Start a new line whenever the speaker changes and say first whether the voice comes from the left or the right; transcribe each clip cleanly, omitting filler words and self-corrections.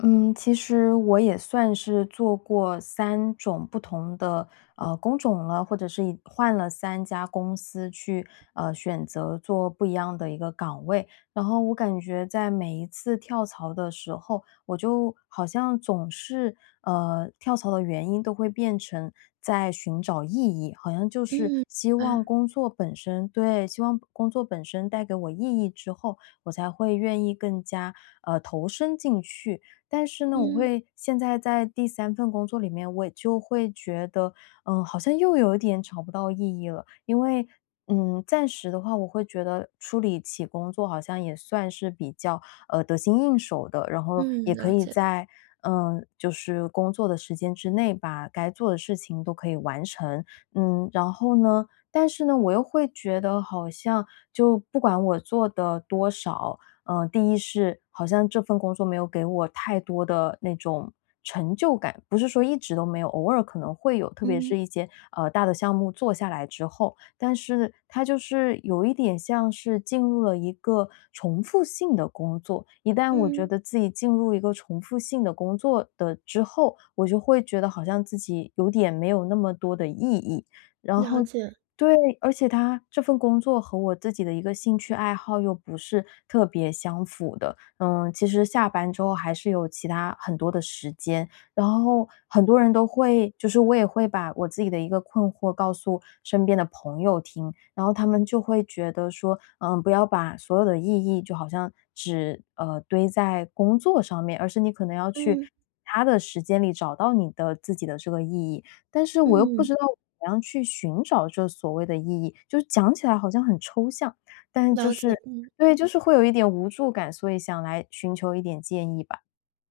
left: 嗯，其实我也算是做过三种不同的，工种了，或者是一换了三家公司去，选择做不一样的一个岗位。然后我感觉在每一次跳槽的时候，我就好像总是，跳槽的原因都会变成在寻找意义，好像就是
right: 嗯，
left: 希
right: 啊，
left: 望工作本身对，希望工作本身带给我意义之后，我才会愿意更加，投身进去。但是呢，我
right: 嗯，
left: 会现在在第三份工作里面，我就会觉得，好像又有一点找不到意义了。因为，暂时的话，我会觉得处理起工作好像也算是比较，得心应手的，然后
right: 嗯，
left: 也可
right: 了
left: 以
right: 解，
left: 在，就是工作的时间之内，把该做的事情都可以完成。然后呢但是呢，我又会觉得好像就不管我做的多少，第一是好像这份工作没有给我太多的那种成就感，不是说一直都没有，偶尔可能会有，特别是
right: 嗯，
left: 一些大的项目做下来之后，但是它就是有一点像是进入了一个重复性的工作。一旦我觉
right: 嗯，
left: 得自己进入一个重复性的工作的之后，我就会觉得好像自己有点没有那么多的意义。然
right: 了
left: 后
right: 解，
left: 对，而且他这份工作和我自己的一个兴趣爱好又不是特别相符的。嗯，其实下班之后还是有其他很多的时间，然后很多人都会，就是我也会把我自己的一个困惑告诉身边的朋友听，然后他们就会觉得说，嗯，不要把所有的意义就好像只堆在工作上面，而是你可能要去。
right: 嗯，
left: 他的时间里找到你的自己的这个意义，但是我又不
right: 嗯，
left: 知道怎样去寻找这所谓的意义，就是讲起来好像很抽象，但就
right: 了解，
left: 是
right: 嗯。
left: 对，就是会有一点无助感，所以想来寻求一点建议吧。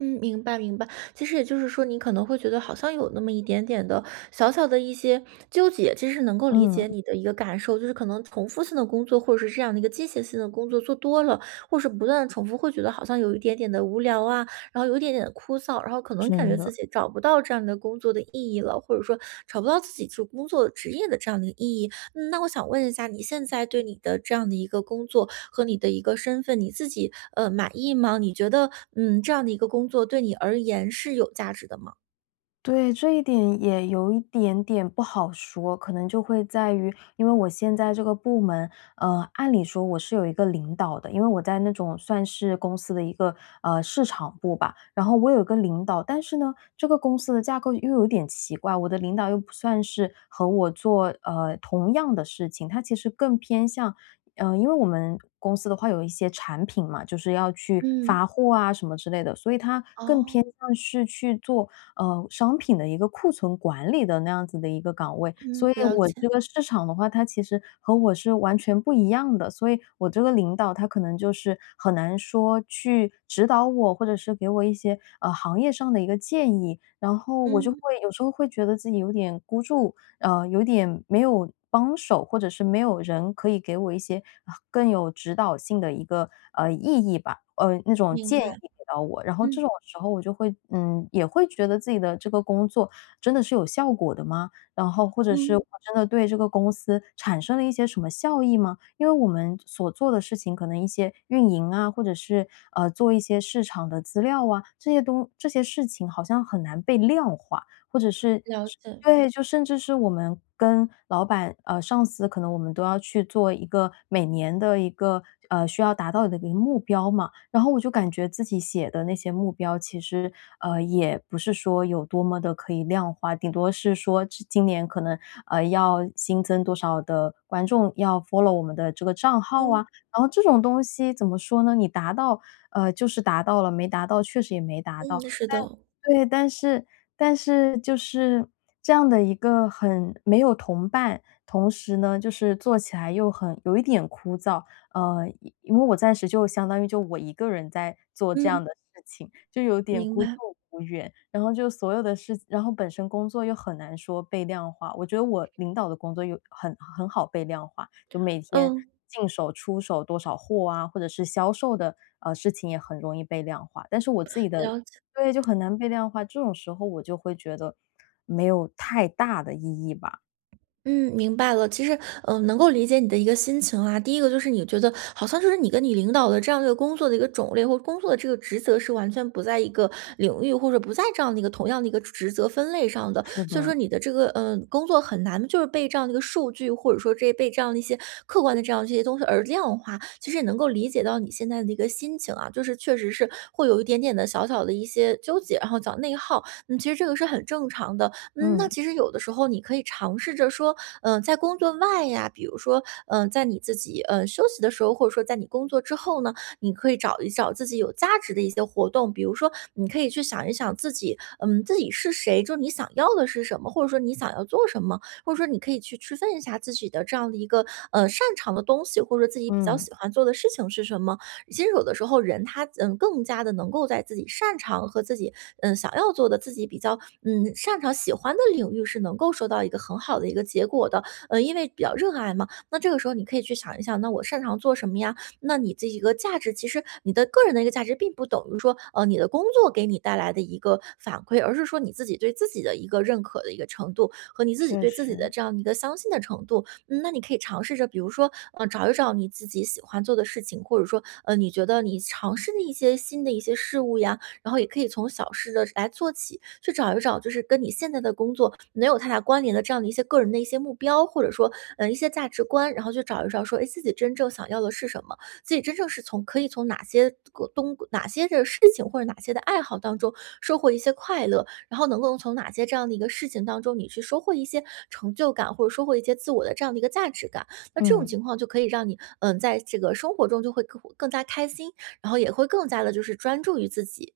right: 嗯，明白明白。其实也就是说，你可能会觉得好像有那么一点点的小小的一些纠结，其实能够理
left: 嗯，
right: 解你的一个感受，就是可能重复性的工作，或者是这样的一个机械性的工作做多了，或是不断的重复，会觉得好像有一点点的无聊啊，然后有一点点的枯燥，然后可能感觉
left: 真
right: 自
left: 的。
right: 己找不到这样的工作的意义了，或者说找不到自己就工作职业的这样的一个意义。那我想问一下，你现在对你的这样的一个工作和你的一个身份，你自己呃满意吗？你觉得这样的一个工作对你而言是有价值的吗？
left: 对，这一点也有一点点不好说，可能就会在于，因为我现在这个部门，按理说我是有一个领导的，因为我在那种算是公司的一个市场部吧，然后我有一个领导，但是呢，这个公司的架构又有点奇怪，我的领导又不算是和我做同样的事情，他其实更偏向因为我们公司的话有一些产品嘛，就是要去
right: 嗯，
left: 发货啊什么之类的，所以它更偏
right: 哦，
left: 向是去做商品的一个库存管理的那样子的一个岗位。
right: 嗯，
left: 所以
right: 了
left: 我
right: 解，
left: 这个市场的话，它其实和我是完全不一样的，所以我这个领导他可能就是很难说去指导我，或者是给我一些行业上的一个建议，然后我就
right: 嗯，
left: 会有时候会觉得自己有点孤注有点没有帮手，或者是没有人可以给我一些啊更有指导性的一个意义吧，那种
right: 明
left: 建议
right: 白，
left: 给到我。然后这
right: 嗯
left: 种时候我就会嗯也会觉得自己的这个工作真的是有效果的吗？然后或者是
right: 嗯，
left: 我真的对这个公司产生了一些什么效益吗？因为我们所做的事情，可能一些运营啊，或者是做一些市场的资料啊，这些事情好像很难被量化，或者是
right: 了解，
left: 对，就甚至是我们跟老板、上司，可能我们都要去做一个每年的一个，需要达到的一个目标嘛。然后我就感觉自己写的那些目标，其实，也不是说有多么的可以量化，顶多是说这今年可能，要新增多少的观众，要 follow 我们的这个账号啊。
right: 嗯
left: 然后这种东西怎么说呢，你达到，就是达到了，没达到确实也没达到。
right: 嗯，是
left: 但
right: 的，
left: 对，但是就是这样的一个很没有同伴，同时呢，就是做起来又很有一点枯燥。因为我暂时就相当于就我一个人在做这样的
right: 嗯，
left: 事情，就有点
right: 明
left: 孤注
right: 白，
left: 无援。然后就所有的事然后本身工作又很难说被量化，我觉得我领导的工作又很好被量化，就每天
right: 嗯，
left: 进手出手多少货啊，或者是销售的，事情也很容易被量化。但是我自己的
right: 了解。
left: 对，就很难被量化，这种时候我就会觉得没有太大的意义吧。
right: 嗯，明白了。其实，能够理解你的一个心情啊。第一个就是你觉得好像就是你跟你领导的这样的一个工作的一个种类或工作的这个职责是完全不在一个领域，或者不在这样的一个同样的一个职责分类上的，
left: 是
right: 所以说
left: 的，
right: 你的这个工作很难就是被这样的一个数据或者说这被这样的一些客观的这样这些东西而量化。其实也能够理解到你现在的一个心情啊，就是确实是会有一点点的小小的一些纠结，然后讲内耗。嗯，其实这个是很正常的。嗯，那
left: 嗯
right: 其实有的时候你可以尝试着说。在工作外呀，比如说，在你自己休息的时候，或者说在你工作之后呢，你可以找一找自己有价值的一些活动，比如说，你可以去想一想自己，自己是谁，就你想要的是什么，或者说你想要做什么，或者说你可以去区分一下自己的这样的一个擅长的东西，或者说自己比较
left: 嗯，
right: 喜欢做的事情是什么。新手的时候人他更加的能够在自己擅长和自己想要做的自己比较擅长喜欢的领域是能够收到一个很好的一个结果的，因为比较热爱嘛。那这个时候你可以去想一想，那我擅长做什么呀？那你这一个价值，其实你的个人的一个价值，并不等于说你的工作给你带来的一个反馈，而是说你自己对自己的一个认可的一个程度和你自己
left: 确
right: 对自己的
left: 实，
right: 这样一个相信的程度。嗯，那你可以尝试着，比如说，找一找你自己喜欢做的事情，或者说你觉得你尝试的一些新的一些事物呀，然后也可以从小事的来做起，去找一找就是跟你现在的工作没有太大关联的这样的一些个人的一些目标，或者说，一些价值观，然后去找一找说，哎，自己真正想要的是什么，自己真正是从可以从哪些个东哪些的事情或者哪些的爱好当中收获一些快乐，然后能够从哪些这样的一个事情当中，你去收获一些成就感，或者收获一些自我的这样的一个价值感。那这种
left: 嗯。
right: 情况就可以让你，在这个生活中就会更加开心，然后也会更加的，就是专注于自己。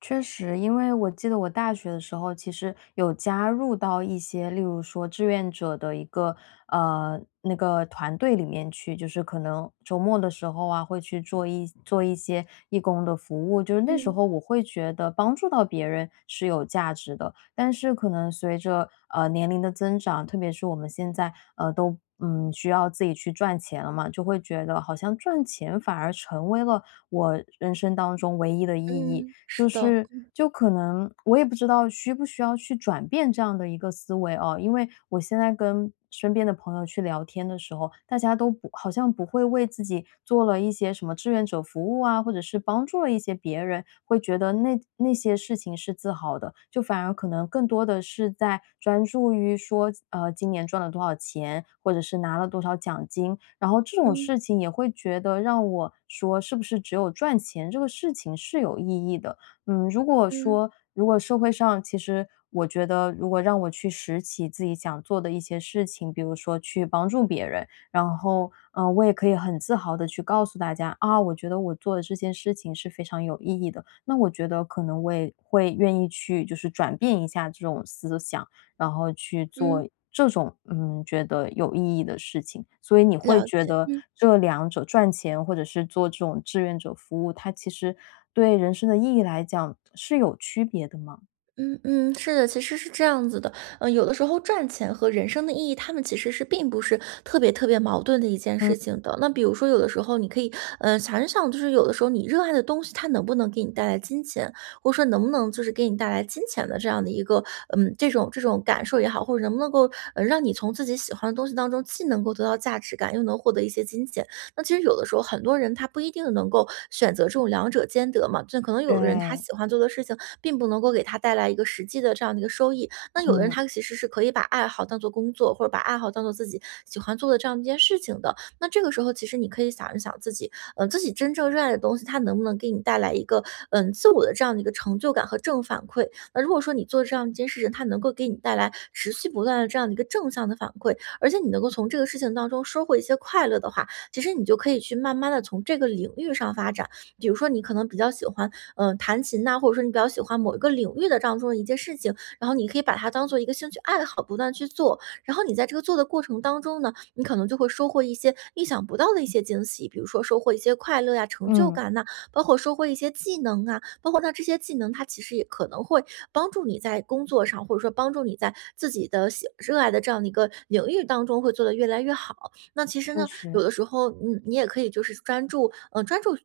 left: 确实，因为我记得我大学的时候，其实有加入到一些，例如说志愿者的一个那个团队里面去，就是可能周末的时候啊，会去做一些义工的服务。就是那时
right: 嗯，
left: 候我会觉得帮助到别人是有价值的，但是可能随着年龄的增长，特别是我们现在都。嗯，需要自己去赚钱了嘛，就会觉得好像赚钱反而成为了我人生当中唯一的意义。
right: 嗯，是
left: 就
right: 的，
left: 是就可能我也不知道需不需要去转变这样的一个思维哦，因为我现在跟身边的朋友去聊天的时候，大家都不好像不会为自己做了一些什么志愿者服务啊，或者是帮助了一些别人，会觉得那些事情是自豪的，就反而可能更多的是在专注于说，今年赚了多少钱，或者是拿了多少奖金，然后这种
right: 嗯
left: 事情也会觉得让我说，是不是只有赚钱这个事情是有意义的？嗯，如果
right: 嗯
left: 说如果社会上其实我觉得如果让我去拾起自己想做的一些事情，比如说去帮助别人，然后，嗯，我也可以很自豪的去告诉大家，啊，我觉得我做的这件事情是非常有意义的，那我觉得可能我也会愿意去就是转变一下这种思想，然后去
right: 嗯，
left: 做这种，嗯，觉得有意义的事情。所以你会
right: 了
left: 觉
right: 解。
left: 得
right: 嗯。
left: 这两者赚钱或者是做这种志愿者服务，它其实对人生的意义来讲是有区别的吗？
right: 嗯嗯，是的，其实是这样子的，有的时候赚钱和人生的意义，他们其实是并不是特别特别矛盾的一件
left: 嗯，
right: 事情的。那比如说，有的时候你可以，想一想，就是有的时候你热爱的东西，它能不能给你带来金钱，或者说能不能就是给你带来金钱的这样的一个，这种感受也好，或者能不能够，让你从自己喜欢的东西当中，既能够得到价值感，又能获得一些金钱。那其实有的时候很多人他不一定能够选择这种两者兼得嘛，就可能有的人他
left: 对，
right: 喜欢做的事情，并不能够给他带来一个实际的这样的一个收益，那有的人
left: 嗯
right: 他其实是可以把爱好当做工作，或者把爱好当做自己喜欢做的这样一件事情的。那这个时候其实你可以想一想自己，自己真正热爱的东西，它能不能给你带来一个自我的这样的一个成就感和正反馈？那如果说你做这样一件事情，它能够给你带来持续不断的这样的一个正向的反馈，而且你能够从这个事情当中收获一些快乐的话，其实你就可以去慢慢的从这个领域上发展。比如说，你可能比较喜欢，弹琴呐、或者说你比较喜欢某一个领域的这样中的一件事情，然后你可以把它当做一个兴趣爱好，不断去做。然后你在这个做的过程当中呢，你可能就会收获一些意想不到的一些惊喜，比如说收获一些快乐呀、成就
left: 嗯，
right: 感呐、包括收获一些技能啊，包括那这些技能，它其实也可能会帮助你在工作上，或者说帮助你在自己的热爱的这样的一个领域当中会做得越来越好。那其实
left: 确
right: 呢，有
left: 实。
right: 的时候，你也可以就是专注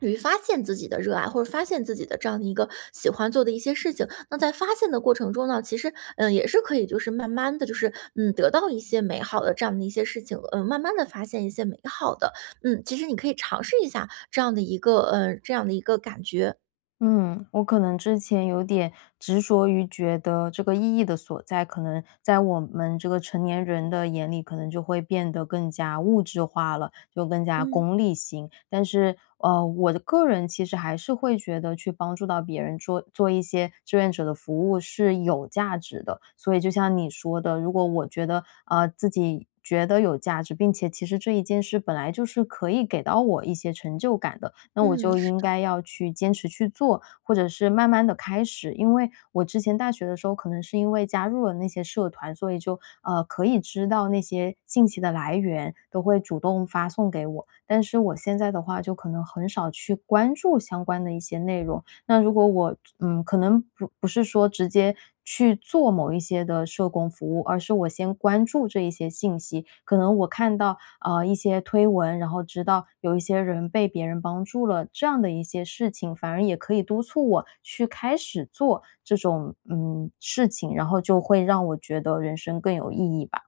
right: 于发现自己的热爱，或者发现自己的这样的一个喜欢做的一些事情。那在发现的过程中呢，其实，也是可以就是慢慢的就是，得到一些美好的这样的一些事情，嗯，慢慢的发现一些美好的，其实你可以尝试一下这样的一个感觉，
left: 嗯，我可能之前有点执着于觉得这个意义的所在，可能在我们这个成年人的眼里，可能就会变得更加物质化了，就更加
right: 嗯
left: 功利心。但是，我的个人其实还是会觉得去帮助到别人做做一些志愿者的服务是有价值的。所以，就像你说的，如果我觉得自己觉得有价值，并且其实这一件事本来就是可以给到我一些成就感的，那我
right: 嗯，
left: 就应该要去坚持去做，或者是慢慢的开始。因为我之前大学的时候，可能是因为加入了那些社团，所以就，可以知道那些信息的来源，都会主动发送给我。但是我现在的话，就可能很少去关注相关的一些内容。那如果我嗯，可能不是说直接去做某一些的社工服务，而是我先关注这一些信息，可能我看到一些推文，然后直到有一些人被别人帮助了，这样的一些事情，反而也可以督促我去开始做这种嗯事情，然后就会让我觉得人生更有意义吧。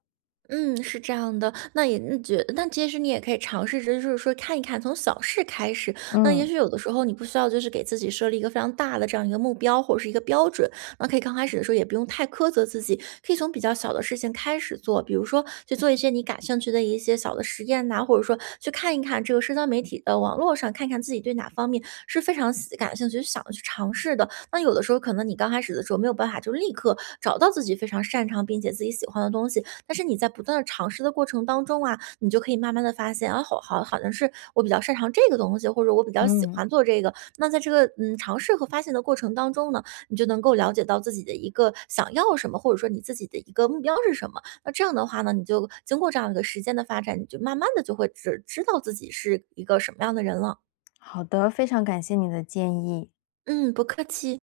right: 嗯，是这样的，那也嗯觉那其实你也可以尝试着，就是说看一看，从小事开始。那也
left: 嗯
right: 许有的时候你不需要，就是给自己设立一个非常大的这样一个目标或者是一个标准。那可以刚开始的时候也不用太苛责自己，可以从比较小的事情开始做，比如说去做一些你感兴趣的一些小的实验呐、或者说去看一看这个社交媒体的网络上，看看自己对哪方面是非常感兴趣、想去尝试的。那有的时候可能你刚开始的时候没有办法就立刻找到自己非常擅长并且自己喜欢的东西。但是你在不断的尝试的过程当中啊，你就可以慢慢的发现，啊，好像是我比较擅长这个东西，或者我比较喜
left: 嗯，
right: 欢做这个。那在这个，尝试和发现的过程当中呢，你就能够了解到自己的一个想要什么，或者说你自己的一个目标是什么。那这样的话呢，你就经过这样一个时间的发展，你就慢慢的就会知道自己是一个什么样的人了。
left: 好的，非常感谢你的建议。
right: 嗯，不客气。